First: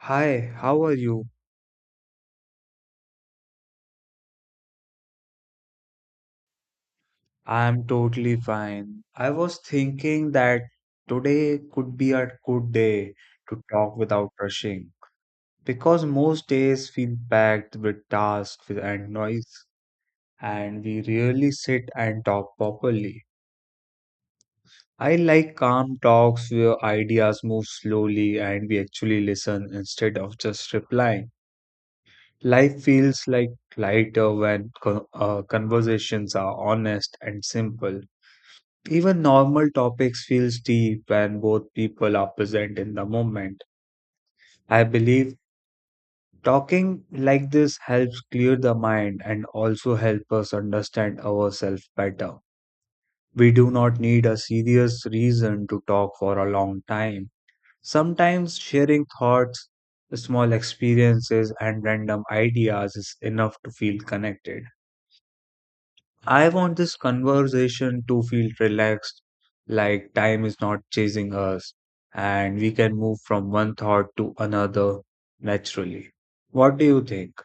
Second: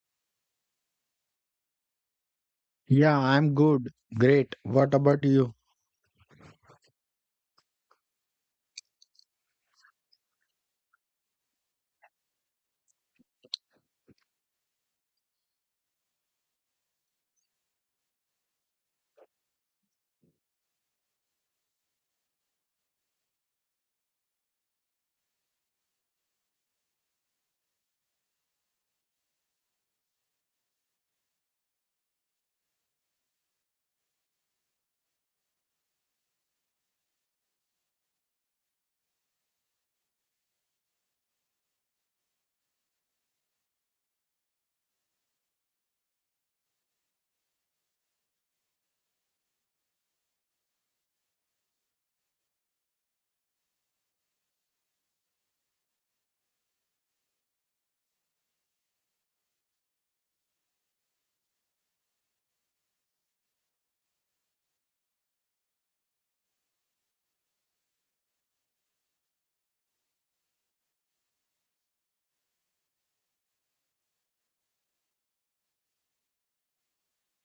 Hi, how are you? Yeah, I'm good. Great. What about you? I'm totally fine. I was thinking that today could be a good day to talk without rushing because most days feel packed with tasks and noise, and we rarely sit and talk properly. I like calm talks where ideas move slowly and we actually listen instead of just replying. Life feels like lighter when conversations are honest and simple. Even normal topics feels deep when both people are present in the moment. I believe talking like this helps clear the mind and also help us understand ourselves better. We do not need a serious reason to talk for a long time. Sometimes sharing thoughts, small experiences and random ideas is enough to feel connected. I want this conversation to feel relaxed, like time is not chasing us, and we can move from one thought to another naturally. What do you think?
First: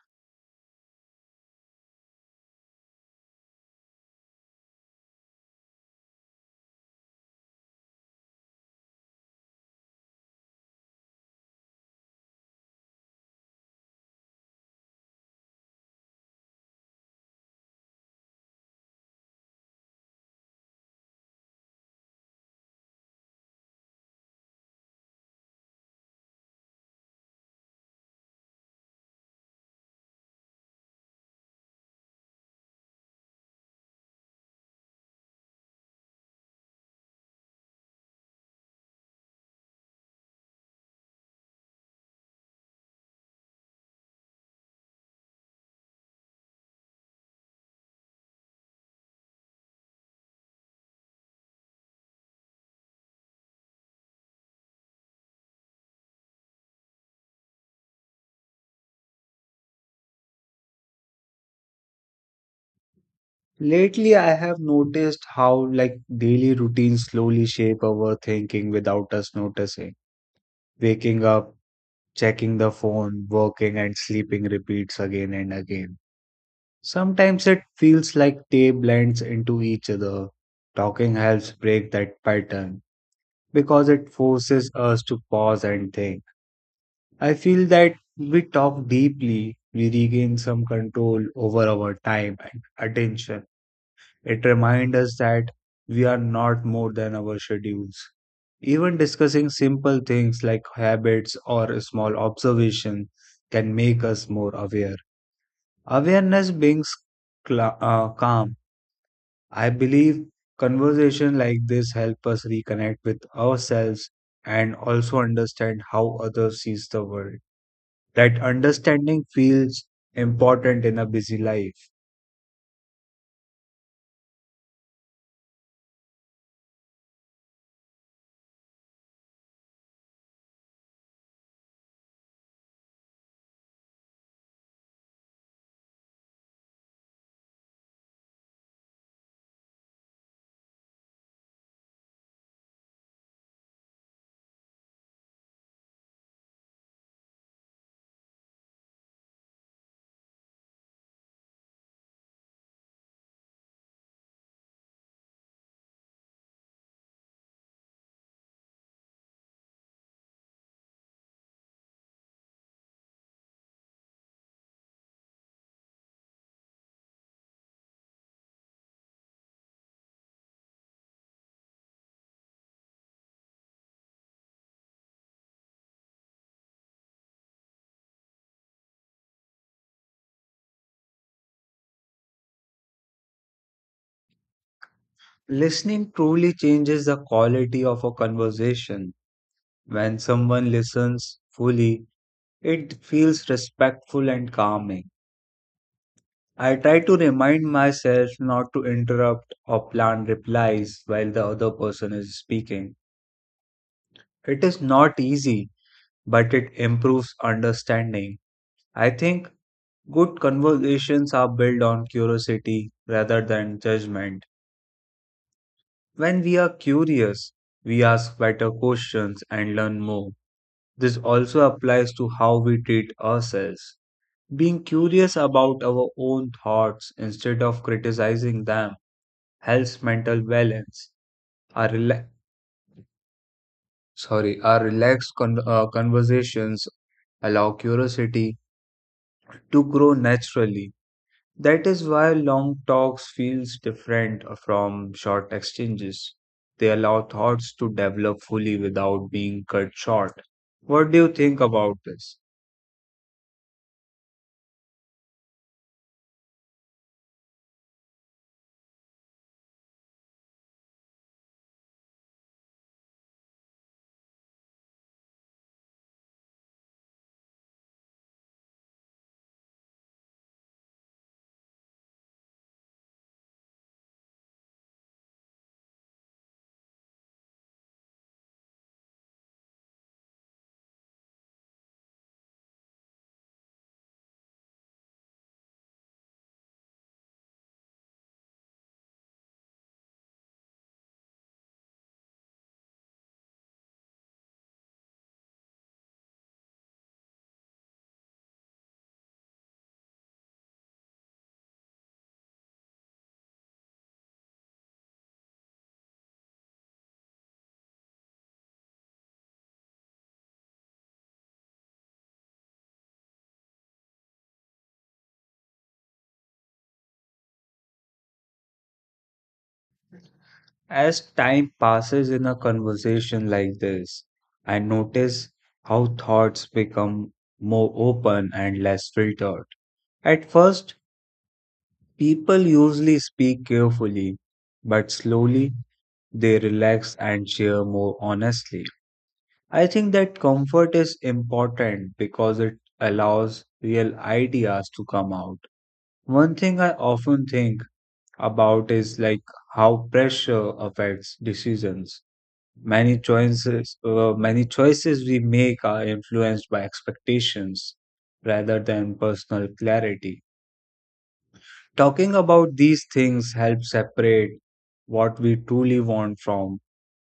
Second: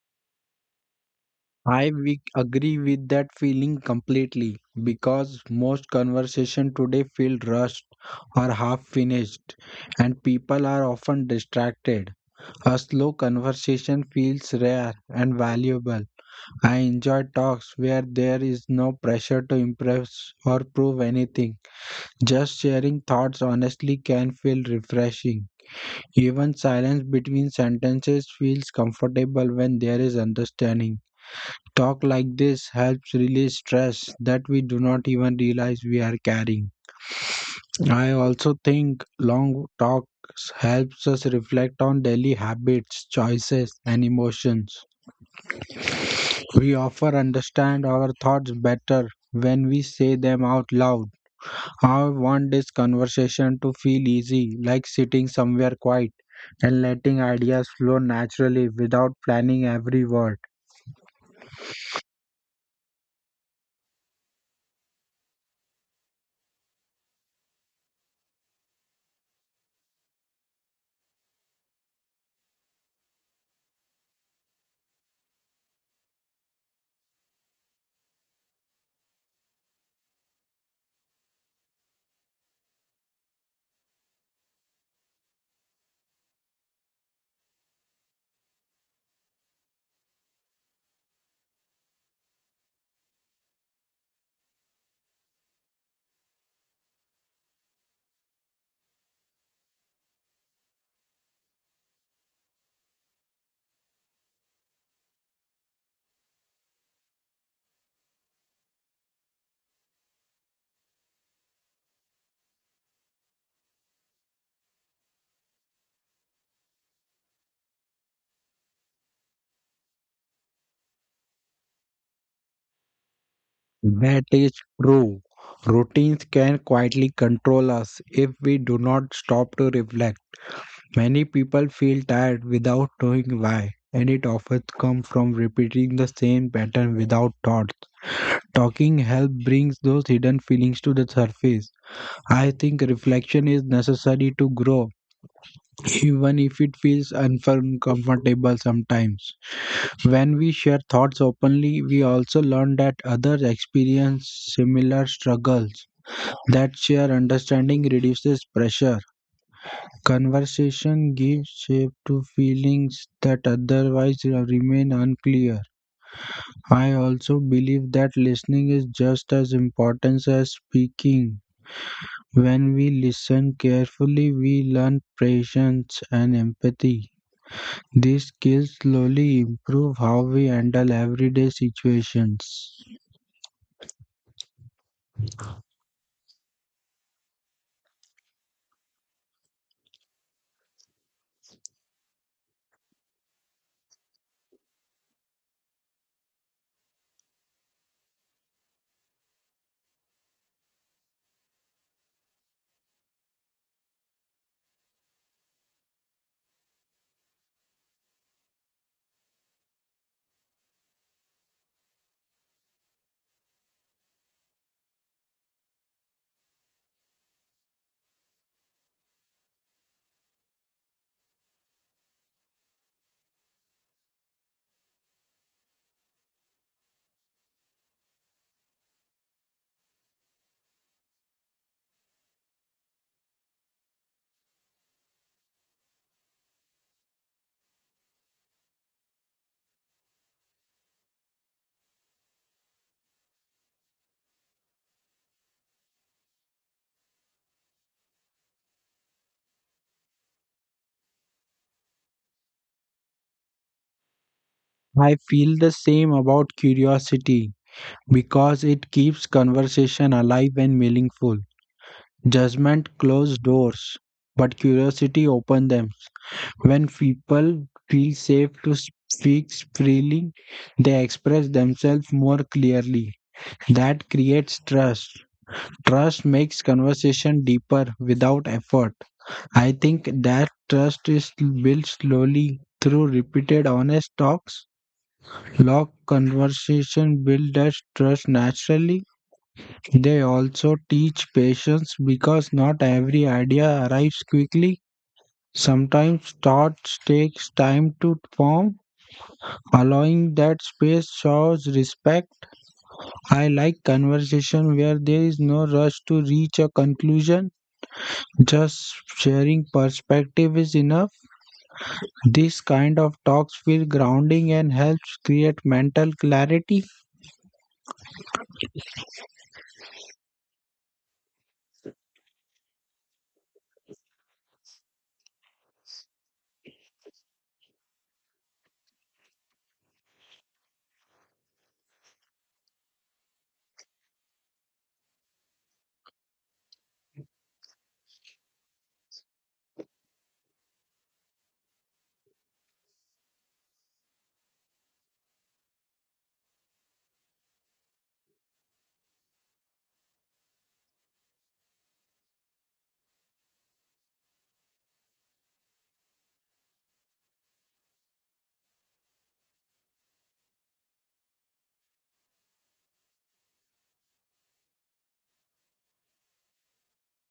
I we agree with that feeling completely because most conversation today feel rushed or half finished and people are often distracted. A slow conversation feels rare and valuable. I enjoy talks where there is no pressure to impress or prove anything. Just sharing thoughts honestly can feel refreshing. Even silence between sentences feels comfortable when there is understanding. Talk like this helps release stress that we do not even realize we are carrying. I also think long talks helps us reflect on daily habits, choices, and emotions. We often understand our thoughts better when we say them out loud. I want this conversation to feel easy, like sitting somewhere quiet and letting ideas flow naturally without planning every word. Lately, I have noticed how, daily routines slowly shape our thinking without us noticing. Waking up, checking the phone, working, and sleeping repeats again and again. Sometimes it feels like they blends into each other. Talking helps break that pattern because it forces us to pause and think. I feel that we talk deeply, we regain some control over our time and attention. It reminds us that we are not more than our schedules. Even discussing simple things like habits or a small observation can make us more aware. Awareness brings calm. I believe conversation like this help us reconnect with ourselves and also understand how others sees the world. That understanding feels important in a busy life. That is true. Routines can quietly control us if we do not stop to reflect. Many people feel tired without knowing why, and it often comes from repeating the same pattern without thought. Talking helps brings those hidden feelings to the surface. I think reflection is necessary to grow even if it feels uncomfortable sometimes. When we share thoughts openly, we also learn that others experience similar struggles. That shared understanding reduces pressure. Conversation gives shape to feelings that otherwise remain unclear. I also believe that listening is just as important as speaking. When we listen carefully, we learn patience and empathy. These skills slowly improve how we handle everyday situations. Listening truly changes the quality of a conversation. When someone listens fully, it feels respectful and calming. I try to remind myself not to interrupt or plan replies while the other person is speaking. It is not easy but it improves understanding. I think good conversations are built on curiosity rather than judgment. When we are curious, we ask better questions and learn more. This also applies to how we treat ourselves. Being curious about our own thoughts instead of criticizing them helps mental balance. Our our relaxed conversations allow curiosity to grow naturally. That is why long talks feels different from short exchanges. They allow thoughts to develop fully without being cut short. What do you think about this? I feel the same about curiosity because it keeps conversation alive and meaningful. Judgment closes doors, but curiosity opens them. When people feel safe to speak freely, they express themselves more clearly. That creates trust. Trust makes conversation deeper without effort. I think that trust is built slowly through repeated honest talks. Long conversation build that trust naturally. They also teach patience because not every idea arrives quickly. Sometimes thoughts takes time to form. Allowing that space shows respect. I like conversation where there is no rush to reach a conclusion. Just sharing perspective is enough. This kind of talks feel grounding and helps create mental clarity. As time passes in a conversation like this, I notice how thoughts become more open and less filtered. At first, people usually speak carefully, but slowly they relax and share more honestly. I think that comfort is important because it allows real ideas to come out. One thing I often think about is how pressure affects decisions. Many choices we make are influenced by expectations rather than personal clarity. Talking about these things helps separate what we truly want from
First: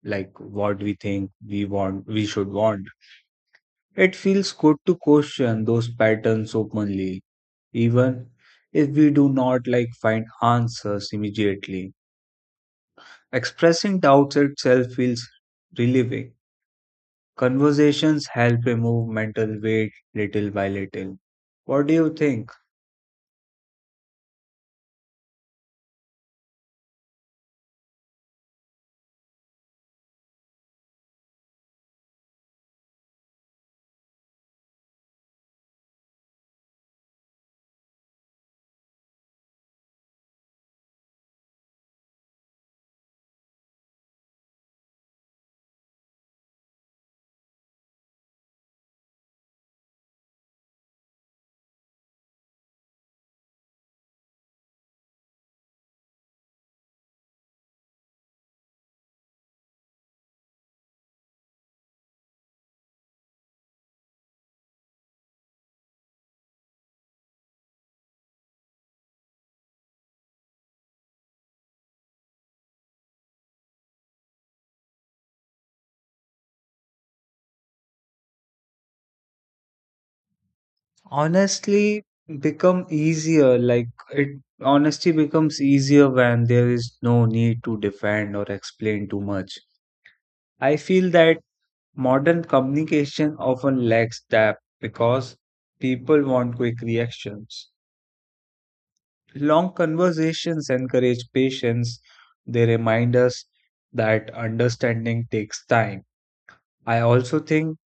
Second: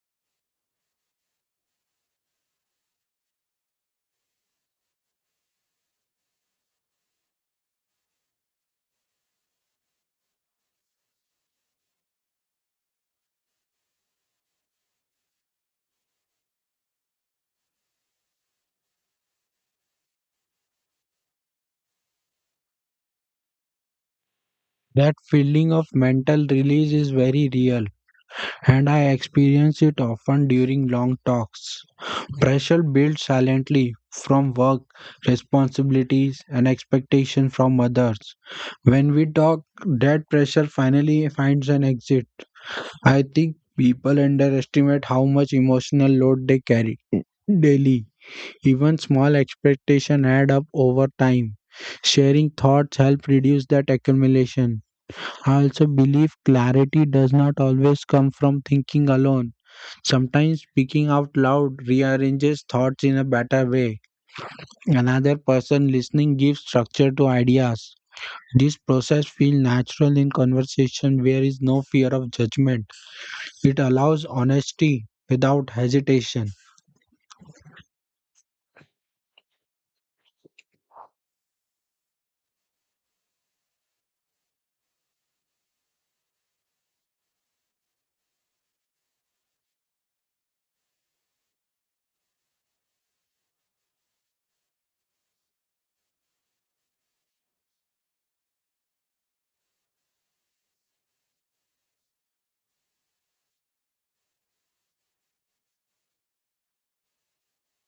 what we think we should want. It feels good to question those patterns openly, even if we do not find answers immediately. Expressing doubts itself feels relieving. Conversations help remove mental weight little by little. What do you think? That feeling of mental release is very real, and I experience it often during long talks. Pressure builds silently from work, responsibilities, and expectation from others. When we talk, that pressure finally finds an exit. I think people underestimate how much emotional load they carry daily. Even small expectations add up over time. Sharing thoughts help reduce that accumulation. I also believe clarity does not always come from thinking alone. Sometimes speaking out loud rearranges thoughts in a better way. Another person listening gives structure to ideas. This process feels natural in conversation where is no fear of judgment. It allows honesty without hesitation. Honestly, become easier like it Honesty becomes easier when there is no need to defend or explain too much. I feel that modern communication often lacks depth because people want quick reactions. Long conversations encourage patience. They remind us that understanding takes time. I also think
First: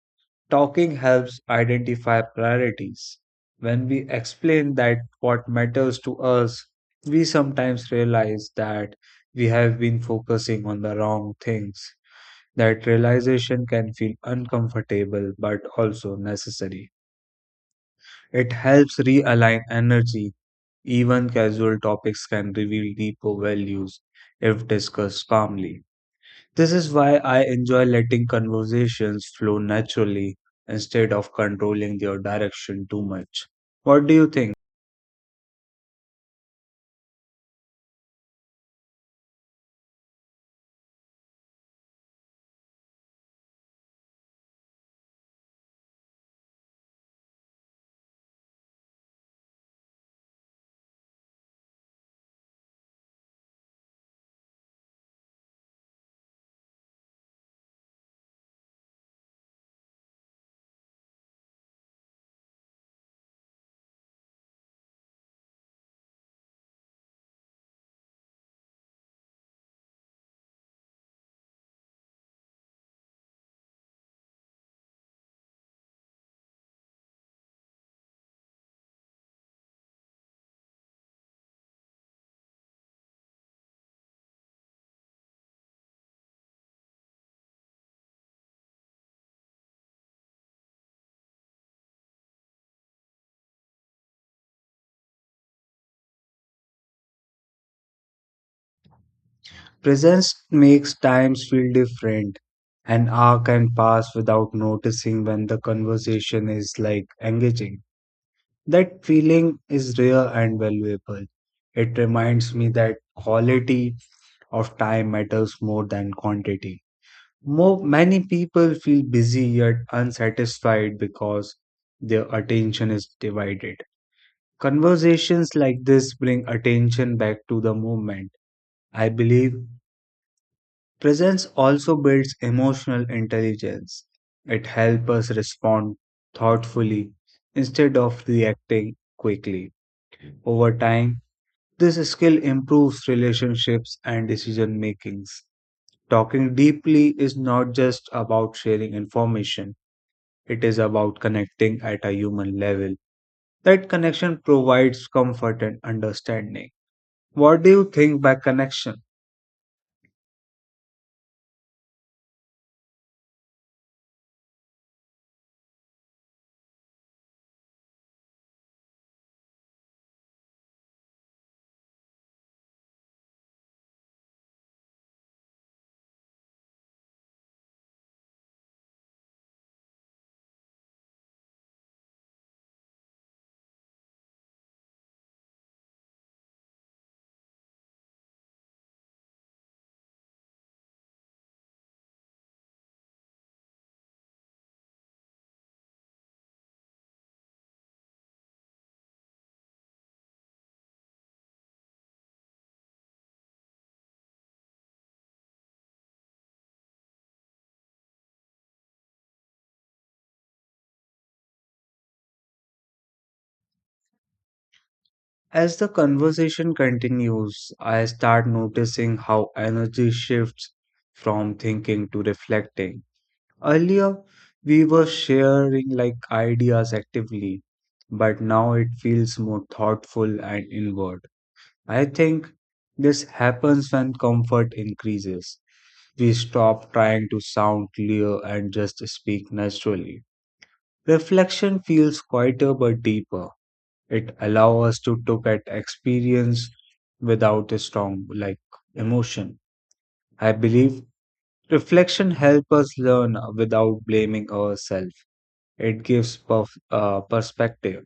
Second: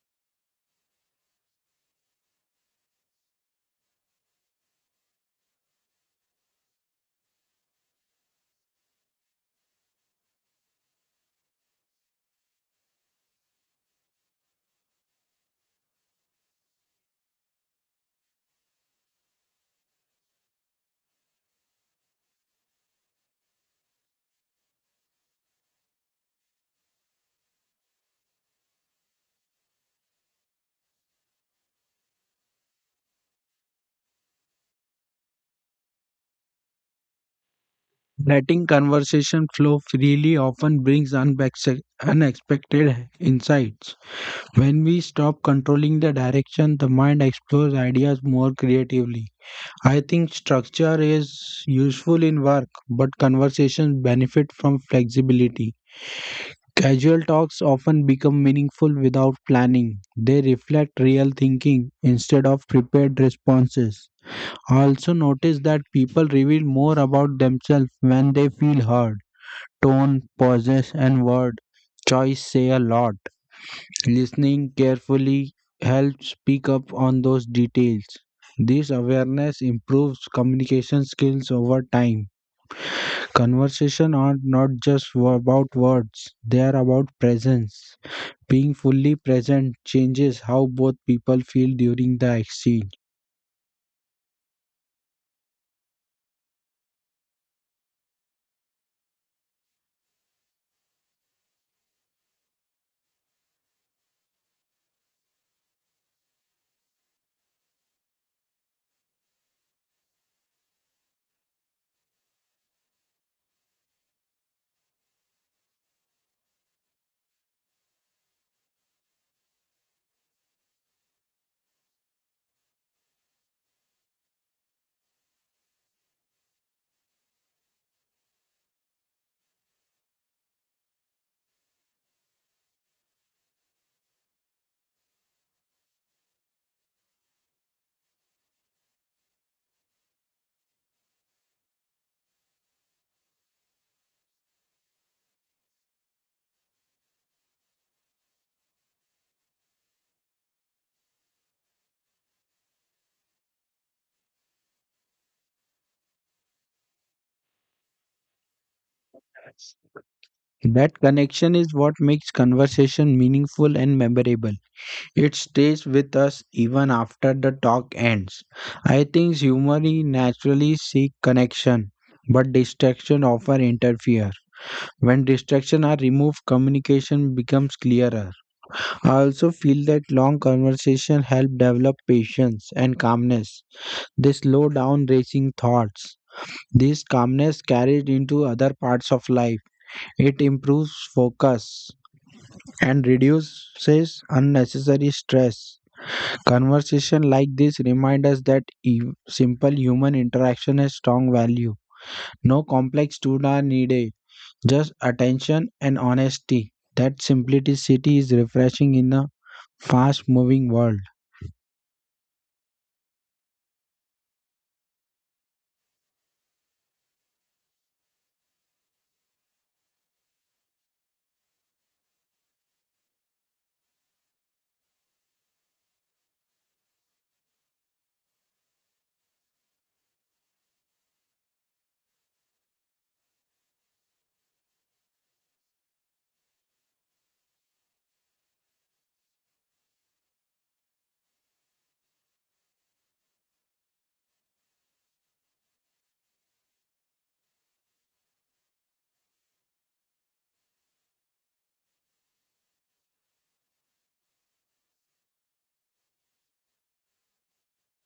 talking helps identify priorities. When we explain that what matters to us, we sometimes realize that we have been focusing on the wrong things. That realization can feel uncomfortable but also necessary. It helps realign energy. Even casual topics can reveal deeper values if discussed calmly. This is why I enjoy letting conversations flow naturally instead of controlling their direction too much. What do you think? Letting conversation flow freely often brings unexpected insights. When we stop controlling the direction, the mind explores ideas more creatively. I think structure is useful in work, but conversations benefit from flexibility. Casual talks often become meaningful without planning. They reflect real thinking instead of prepared responses. I also notice that people reveal more about themselves when they feel heard. Tone, pauses, and word choice say a lot. Listening carefully helps pick up on those details. This awareness improves communication skills over time. Conversation are not just about words, they are about presence. Being fully present changes how both people feel during the exchange. Presence makes times feel different. An hour can pass without noticing when the conversation is engaging. That feeling is rare and valuable. It reminds me that quality of time matters more than quantity. Many people feel busy yet unsatisfied because their attention is divided. Conversations like this bring attention back to the moment. I believe presence also builds emotional intelligence. It helps us respond thoughtfully instead of reacting quickly. Over time, this skill improves relationships and decision makings. Talking deeply is not just about sharing information, it is about connecting at a human level. That connection provides comfort and understanding. What do you think by connection? That connection is what makes conversation meaningful and memorable. It stays with us even after the talk ends. I think humans naturally seek connection, but distraction often interfere. When distraction are removed, communication becomes clearer. I also feel that long conversation help develop patience and calmness. They slow down racing thoughts. This calmness carried into other parts of life. It improves focus and reduces unnecessary stress. Conversation like this remind us that simple human interaction has strong value. No complex tools are needed, just attention and honesty. That simplicity is refreshing in a fast moving world. As the conversation continues, I start noticing how energy shifts from thinking to reflecting. Earlier, we were sharing ideas actively, but now it feels more thoughtful and inward. I think this happens when comfort increases. We stop trying to sound clear and just speak naturally. Reflection feels quieter but deeper. It allows us to look at experience without a strong emotion. I believe reflection helps us learn without blaming ourselves. It gives perspective.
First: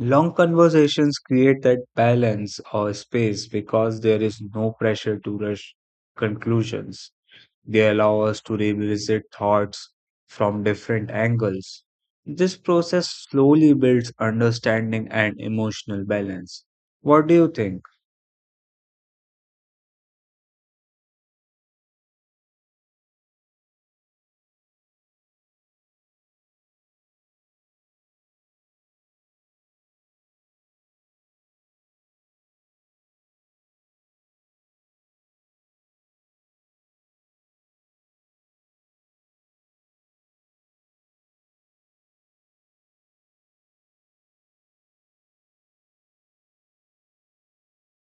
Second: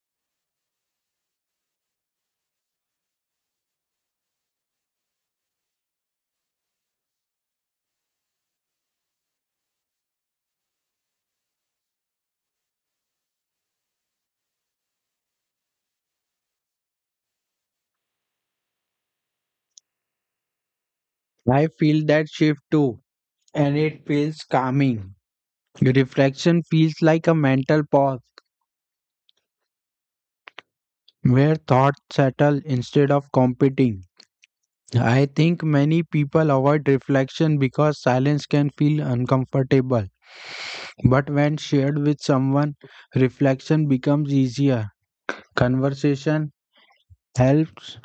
Long conversations create that balance or space because there is no pressure to rush conclusions. They allow us to revisit thoughts from different angles. This process slowly builds understanding and emotional balance. What do you think? I feel that shift too, and it feels calming. Reflection feels like a mental pause where thoughts settle instead of competing. I think many people avoid reflection because silence can feel uncomfortable. But when shared with someone, reflection becomes easier. Conversation helps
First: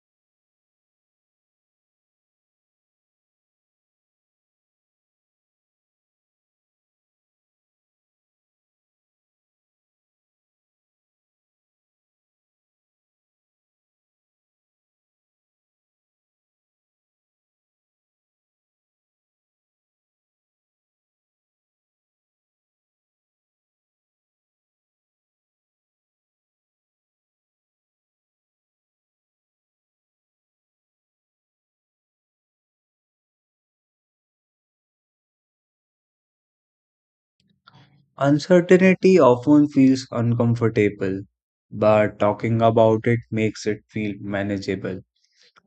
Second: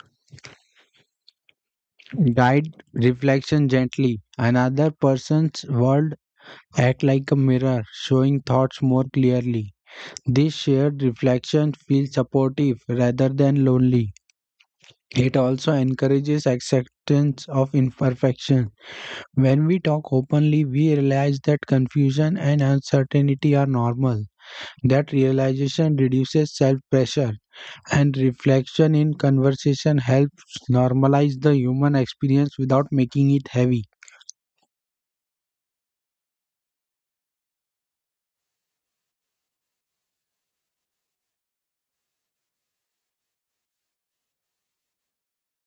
guide reflection gently. Another person's world act like a mirror, showing thoughts more clearly. This shared reflection feels supportive rather than lonely. It also encourages acceptance of imperfection. When we talk openly, we realize that confusion and uncertainty are normal. That realization reduces self pressure, and reflection in conversation helps normalize the human experience without making it heavy. Uncertainty often feels uncomfortable, but talking about it makes it feel manageable.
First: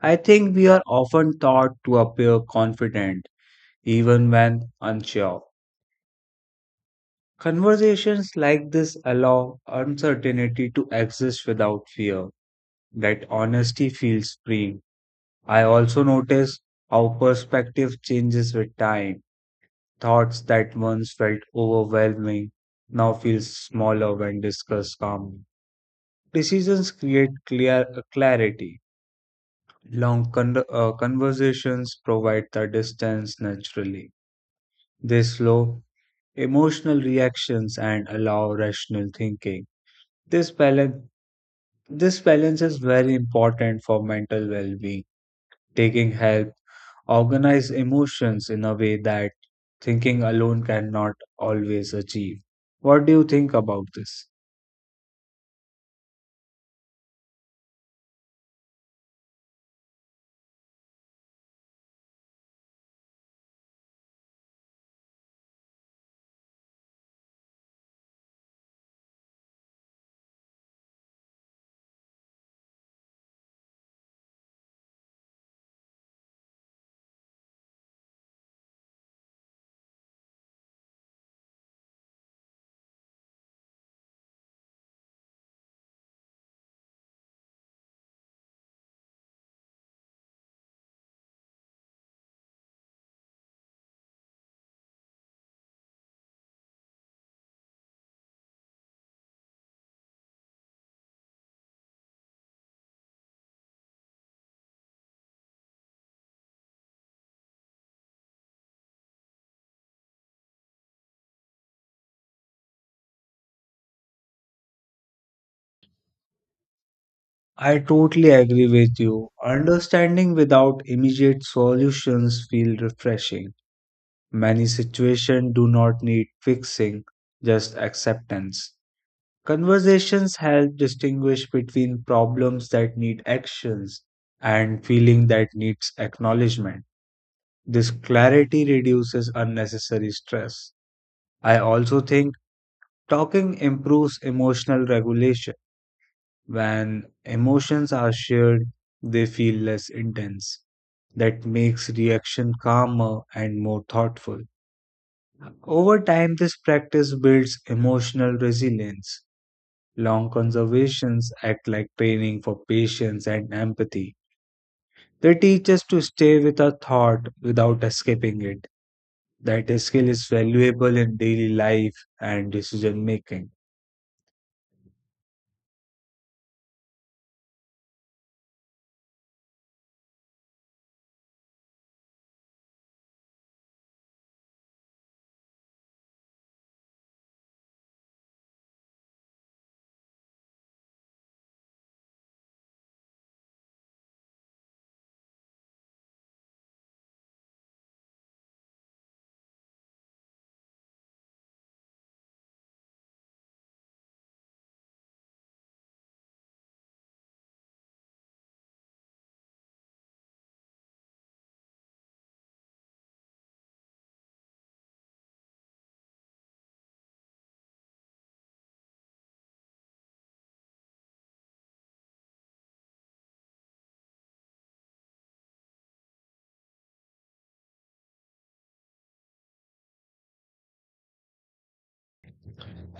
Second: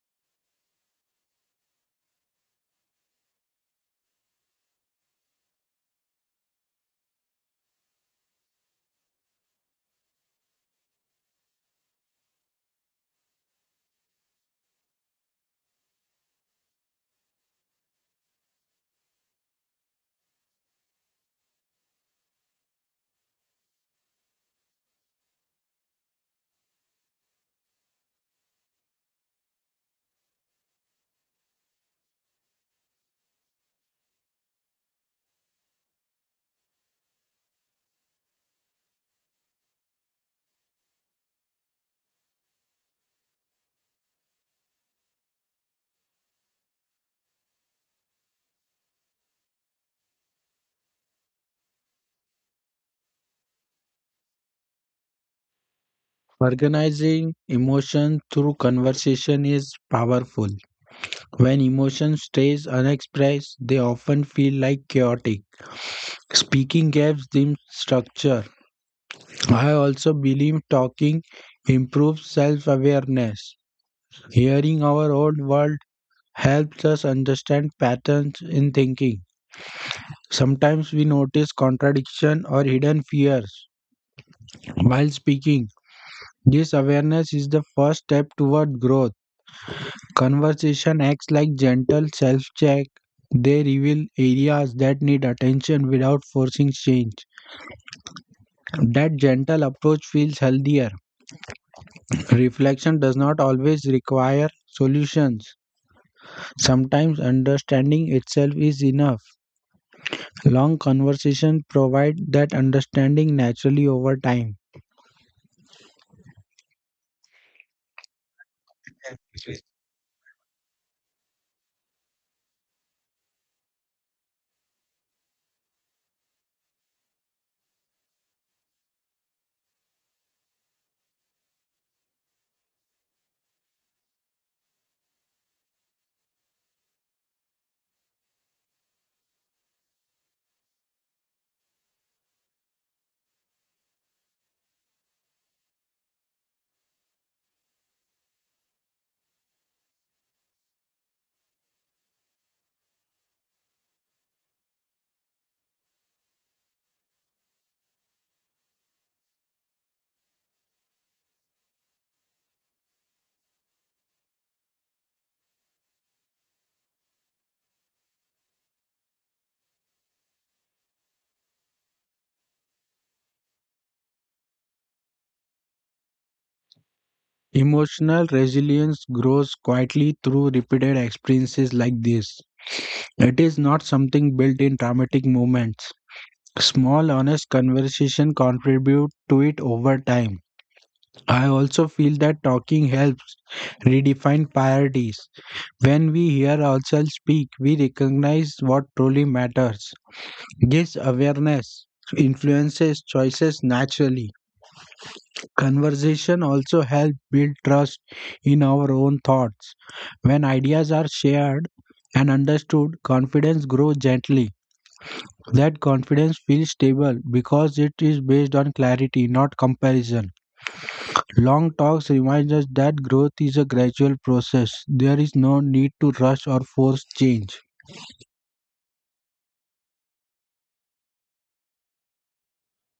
I think we are often taught to appear confident even when unsure. Conversations like this allow uncertainty to exist without fear. That honesty feels free. I also notice how perspective changes with time. Thoughts that once felt overwhelming now feel smaller when discussed calmly. Decisions create clear clarity. Long conversations provide the distance naturally. They slow emotional reactions and allow rational thinking. This balance, this balance is very important for mental well-being. Taking help organize emotions in a way that thinking alone cannot always achieve. What do you think about this? Organizing emotion through conversation is powerful. When emotion stays unexpressed, they often feel like chaotic. Speaking gives them structure. I also believe talking improves self awareness. Hearing our own world helps us understand patterns in thinking. Sometimes we notice contradiction or hidden fears while speaking. This awareness is the first step toward growth. Conversation acts like gentle self check. They reveal areas that need attention without forcing change. That gentle approach feels healthier. Reflection does not always require solutions. Sometimes understanding itself is enough. Long conversations provide that understanding naturally over time. I totally agree with you. Understanding without immediate solutions feel refreshing. Many situations do not need fixing, just acceptance. Conversations help distinguish between problems that need actions and feeling that needs acknowledgement. This clarity reduces unnecessary stress. I also think talking improves emotional regulation. When emotions are shared, they feel less intense. That makes reaction calmer and more thoughtful. Over time, this practice builds emotional resilience. Long conversations act like training for patience and empathy. They teach us to stay with a thought without escaping it. That skill is valuable in daily life and decision making. Emotional resilience grows quietly through repeated experiences like this. It is not something built in dramatic moments. Small, honest conversation contribute to it over time. I also feel that talking helps redefine priorities. When we hear ourselves speak, we recognize what truly matters. This awareness influences choices naturally. Conversation also helps build trust in our own thoughts. When ideas are shared and understood, confidence grows gently. That confidence feels stable because it is based on clarity, not comparison. Long talks remind us that growth is a gradual process. There is no need to rush or force change.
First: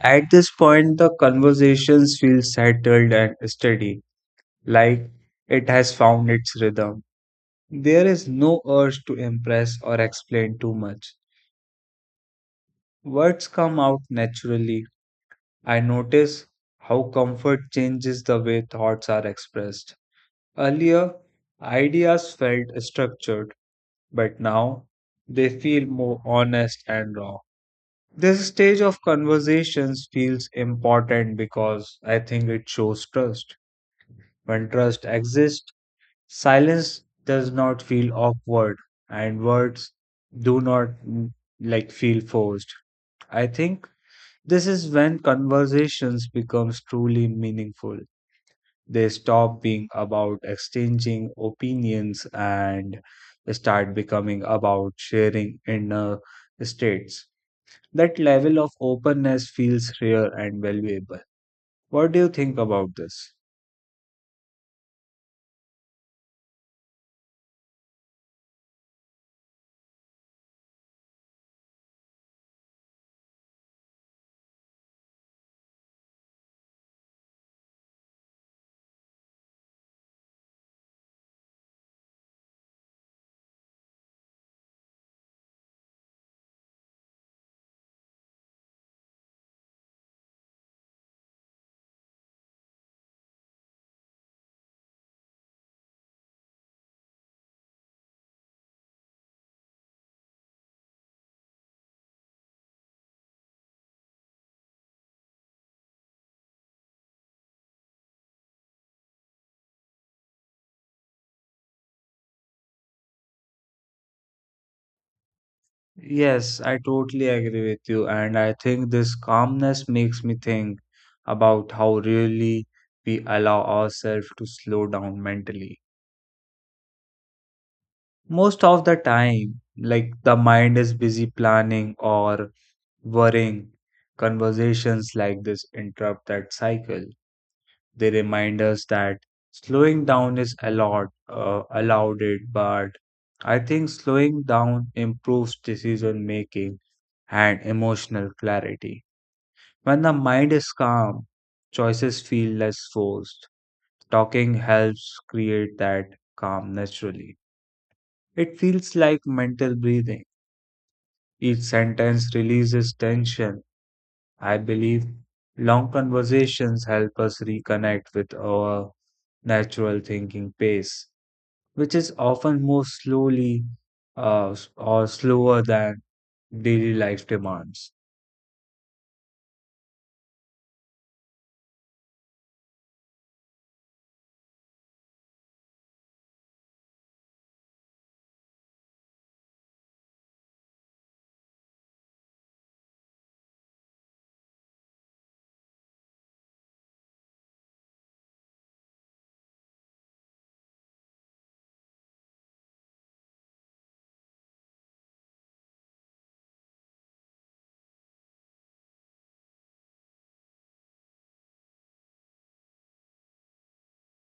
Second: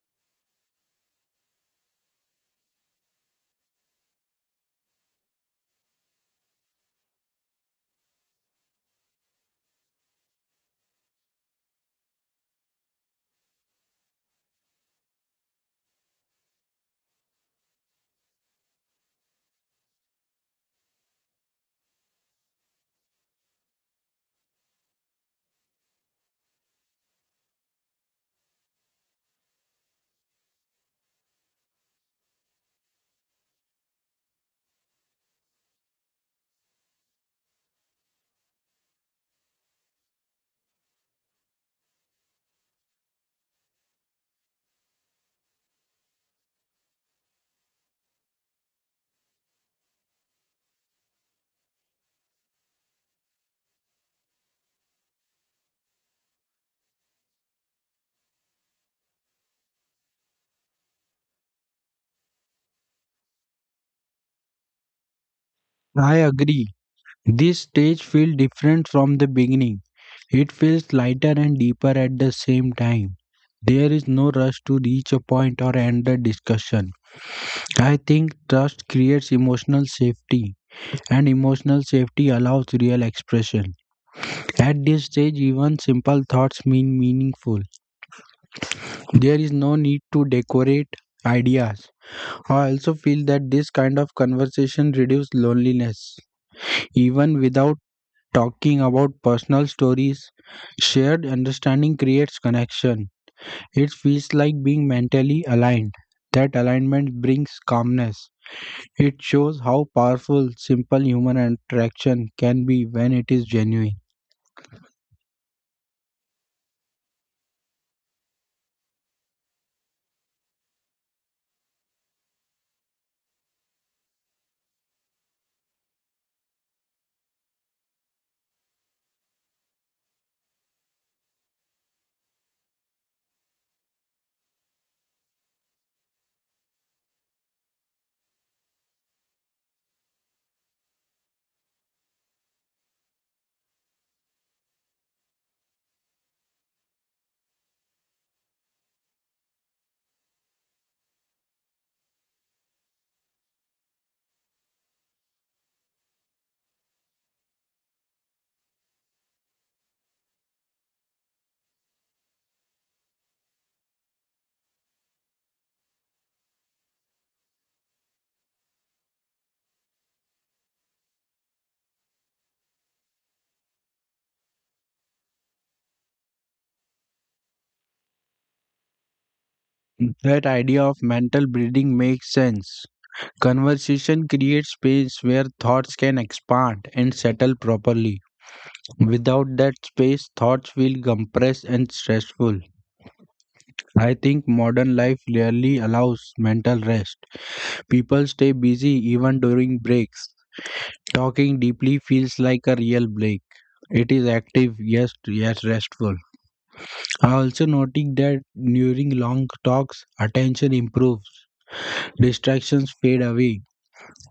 At this point, the conversations feel settled and steady, like it has found its rhythm. There is no urge to impress or explain too much. Words come out naturally. I notice how comfort changes the way thoughts are expressed. Earlier, ideas felt structured, but now they feel more honest and raw. This stage of conversations feels important because I think it shows trust. When trust exists, silence does not feel awkward and words do not feel forced. I think this is when conversations becomes truly meaningful. They stop being about exchanging opinions and start becoming about sharing inner states. That level of openness feels rare and valuable. What do you think about this? I agree. This stage feels different from the beginning. It feels lighter and deeper at the same time. There is no rush to reach a point or end the discussion. I think trust creates emotional safety, and emotional safety allows real expression. At this stage, even simple thoughts mean meaningful. There is no need to decorate ideas. I also feel that this kind of conversation reduces loneliness. Even without talking about personal stories. Shared understanding creates connection. It feels like being mentally aligned. That alignment brings calmness. It shows how powerful simple human interaction can be when it is genuine. Yes, I totally agree with you, and I think this calmness makes me think about how really we allow ourselves to slow down mentally. Most of the time, the mind is busy planning or worrying. Conversations like this interrupt that cycle. They remind us that slowing down is allowed it, but I think slowing down improves decision making and emotional clarity. When the mind is calm, choices feel less forced. Talking helps create that calm naturally. It feels like mental breathing. Each sentence releases tension. I believe long conversations help us reconnect with our natural thinking pace, which is often more slowly s- or slower than daily life demands. That idea of mental breathing makes sense. Conversation creates space where thoughts can expand and settle properly. Without that space, thoughts feel compressed and stressful. I think modern life rarely allows mental rest. People stay busy even during breaks. Talking deeply feels like a real break. It is active, yes, restful. I also noting that during long talks, attention improves, distractions fade away.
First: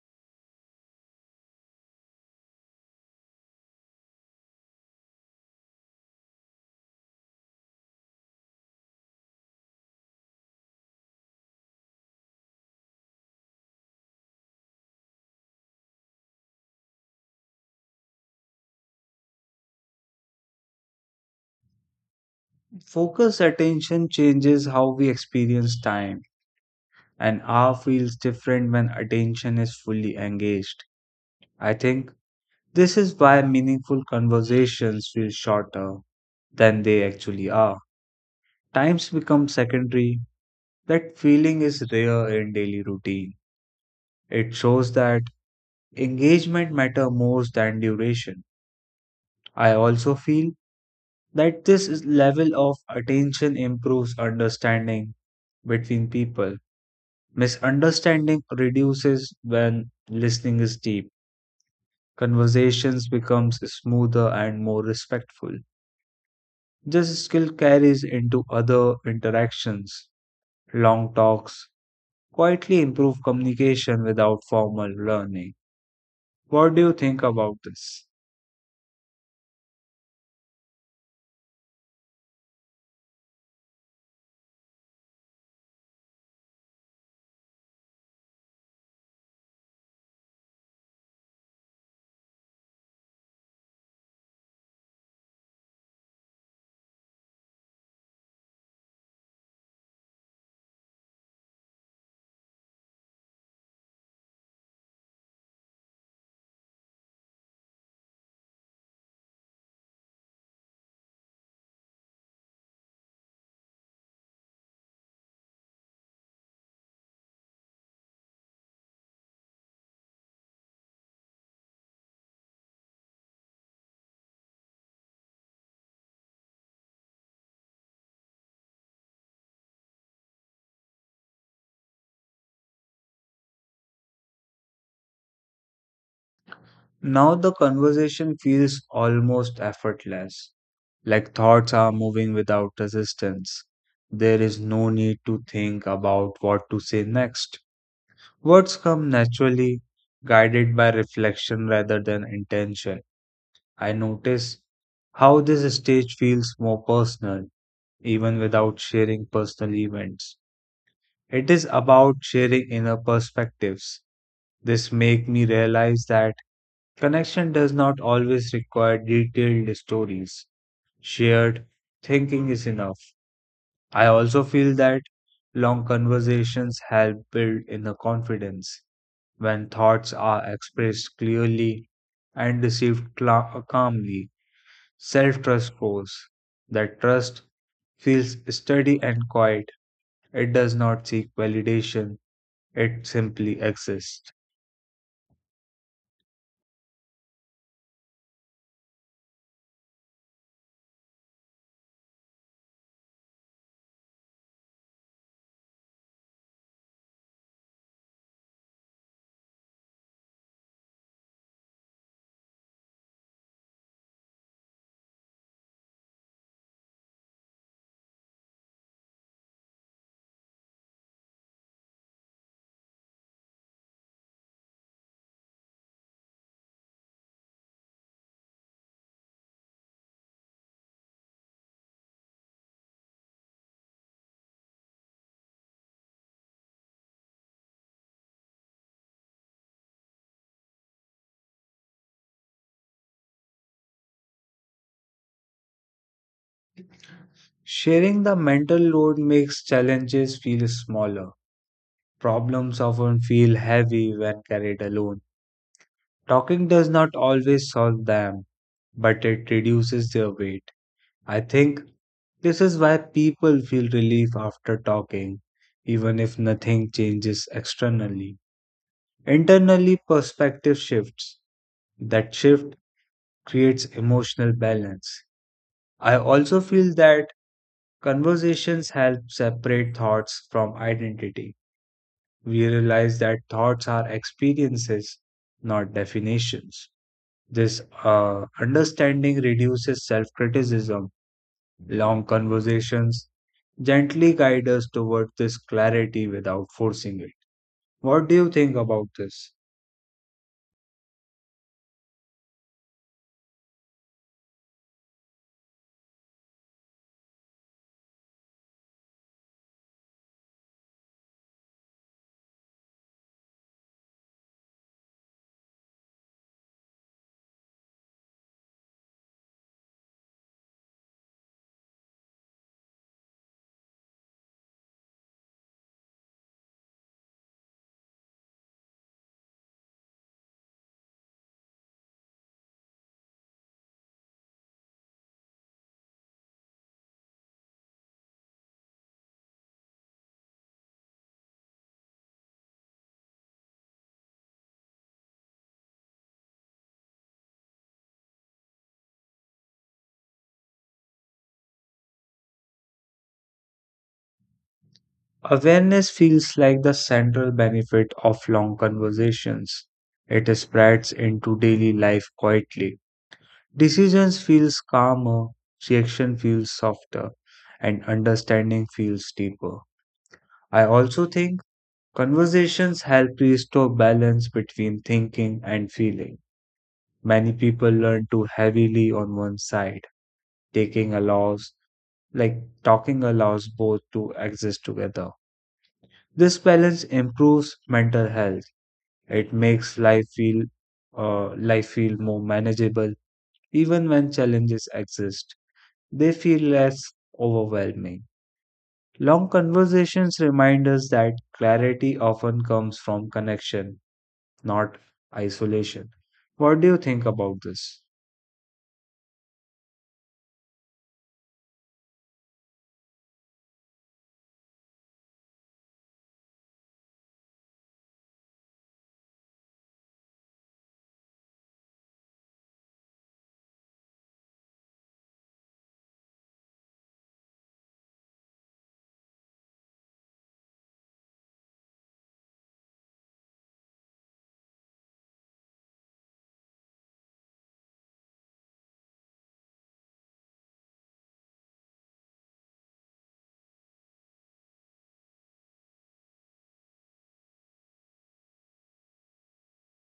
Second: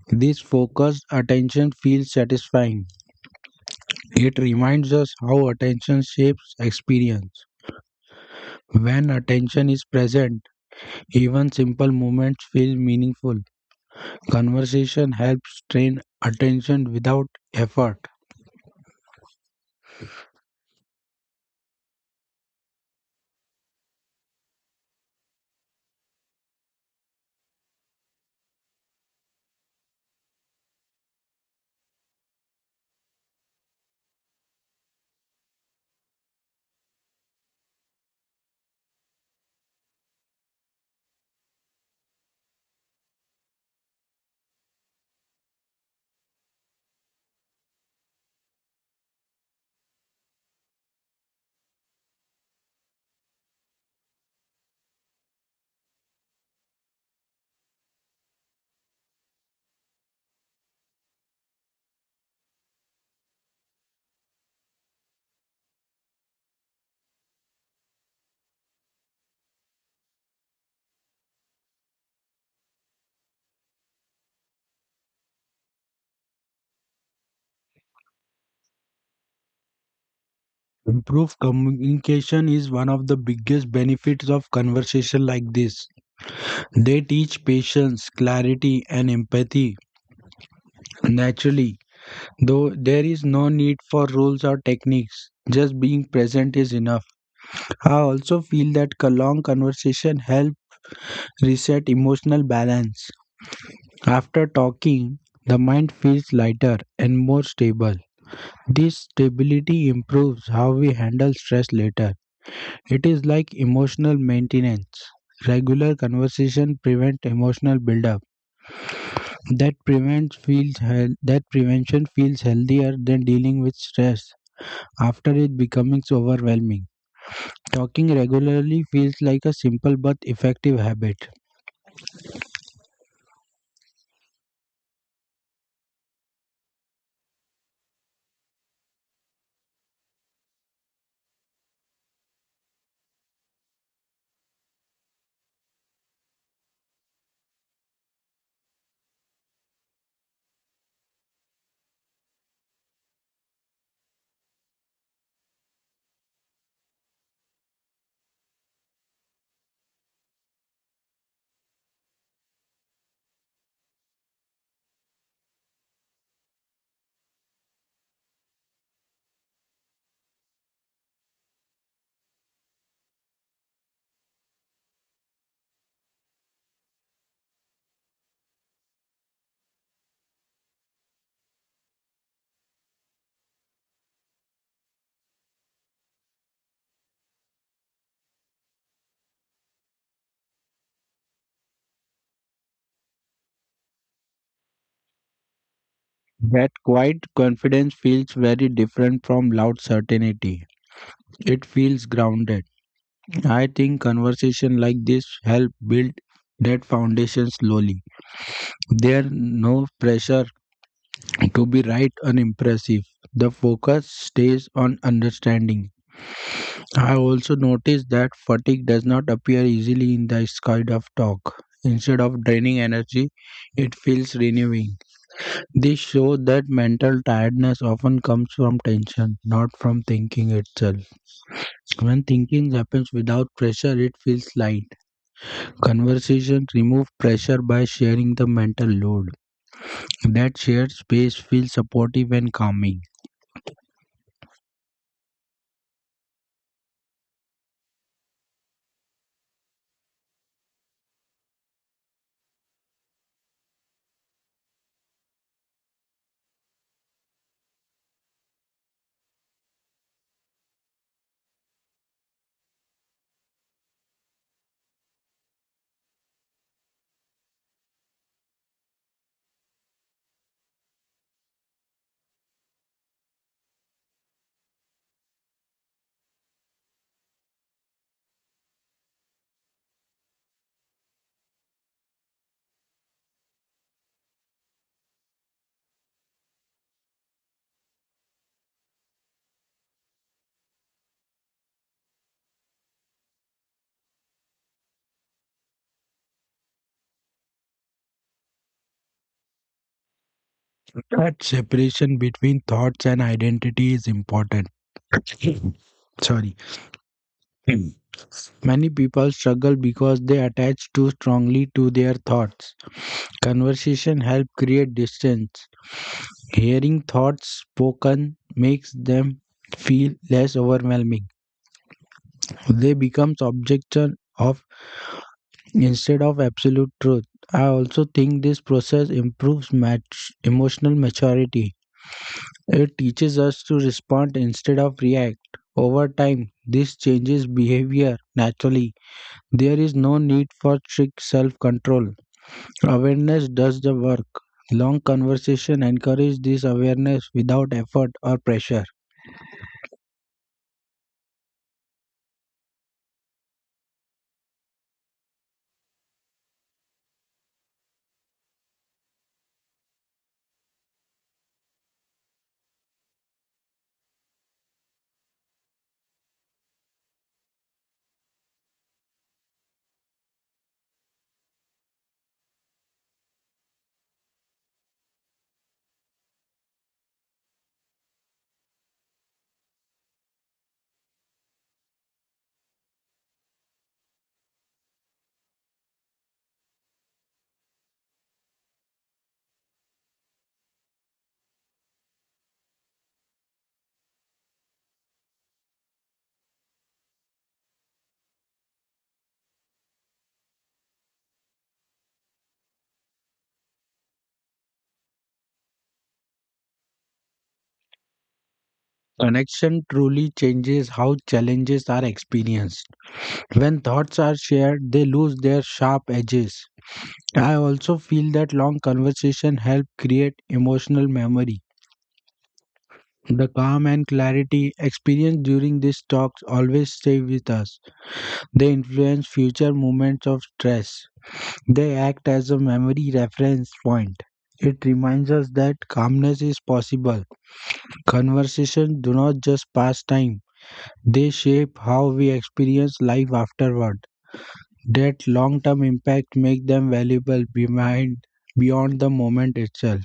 This focused attention feels satisfying. It reminds us how attention shapes experience. When attention is present, even simple moments feel meaningful. Conversation helps train attention without effort. Focus attention changes how we experience time, and R feels different when attention is fully engaged. I think this is why meaningful conversations feel shorter than they actually are. Times become secondary. That feeling is rare in daily routine. It shows that engagement matter more than duration. I also feel that level of attention improves understanding between people. Misunderstanding reduces when listening is deep. Conversations becomes smoother and more respectful. This skill carries into other interactions. Long talks quietly improve communication without formal learning. What do you think about this? Improved communication is one of the biggest benefits of conversation like this. They teach patience, clarity, and empathy naturally, though there is no need for rules or techniques. Just being present is enough. I also feel that a long conversation helps reset emotional balance. After talking, the mind feels lighter and more stable. This stability improves how we handle stress later. It is like emotional maintenance. Regular conversation prevent emotional buildup. That prevention feels healthier than dealing with stress after it becoming so overwhelming. Talking regularly feels like a simple but effective habit. Now the conversation feels almost effortless, like thoughts are moving without resistance. There is no need to think about what to say next. Words come naturally, guided by reflection rather than intention. I notice how this stage feels more personal, even without sharing personal events. It is about sharing inner perspectives. This make me realize that connection does not always require detailed stories. Shared thinking is enough. I also feel that long conversations help build inner confidence. When thoughts are expressed clearly and received calmly, self trust grows. That trust feels steady and quiet. It does not seek validation, it simply exists. That quiet confidence feels very different from loud certainty. It feels grounded. I think conversation like this help build that foundation slowly. There's no pressure to be right and impressive. The focus stays on understanding. I also noticed that fatigue does not appear easily in this kind of talk. Instead of draining energy, it feels renewing. This shows that mental tiredness often comes from tension, not from thinking itself. When thinking happens without pressure, it feels light. Conversation remove pressure by sharing the mental load. That shared space feels supportive and calming. Sharing the mental load makes challenges feel smaller. Problems often feel heavy when carried alone. Talking does not always solve them, but it reduces their weight. I think this is why people feel relief after talking, even if nothing changes externally. Internally, perspective shifts. That shift creates emotional balance. I also feel that conversations help separate thoughts from identity. We realize that thoughts are experiences, not definitions. This understanding reduces self criticism. Long conversations gently guide us toward this clarity without forcing it. What do you think about this? That separation between thoughts and identity is important. Sorry. Many people struggle because they attach too strongly to their thoughts. Conversation help create distance. Hearing thoughts spoken makes them feel less overwhelming. They become objects of instead of absolute truth. I also think this process improves emotional maturity. It teaches us to respond instead of react. Over time, this changes behavior naturally. There is no need for strict self control. Awareness does the work. Long conversation encourage this awareness without effort or pressure. Awareness feels like the central benefit of long conversations. It spreads into daily life quietly. Decisions feels calmer, reaction feels softer, and understanding feels deeper. I also think conversations help restore balance between thinking and feeling. Many people learn too heavily on one side. Taking allows, like talking allows both to exist together. This balance improves mental health. It makes life feel more manageable even when challenges exist. They feel less overwhelming. Long conversations remind us that clarity often comes from connection not isolation. What do you think about this? Connection truly changes how challenges are experienced. When thoughts are shared, they lose their sharp edges. I also feel that long conversation help create emotional memory. The calm and clarity experienced during these talks always stay with us. They influence future moments of stress. They act as a memory reference point. It reminds us that calmness is possible. Conversations do not just pass time, they shape how we experience life afterward. That long term impact makes them valuable behind beyond the moment itself.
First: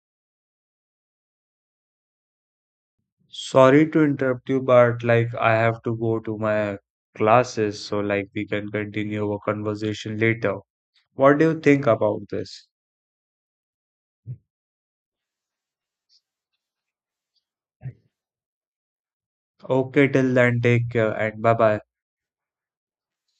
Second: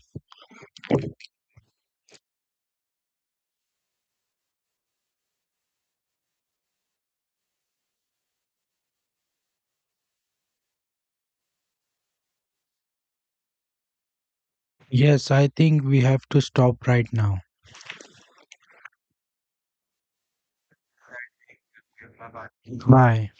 Sorry to interrupt you, but I have to go to my classes, so we can continue our conversation later. What do you think about this? Yes, I think we have to stop right now. Okay, till then, take care and bye bye. Bye.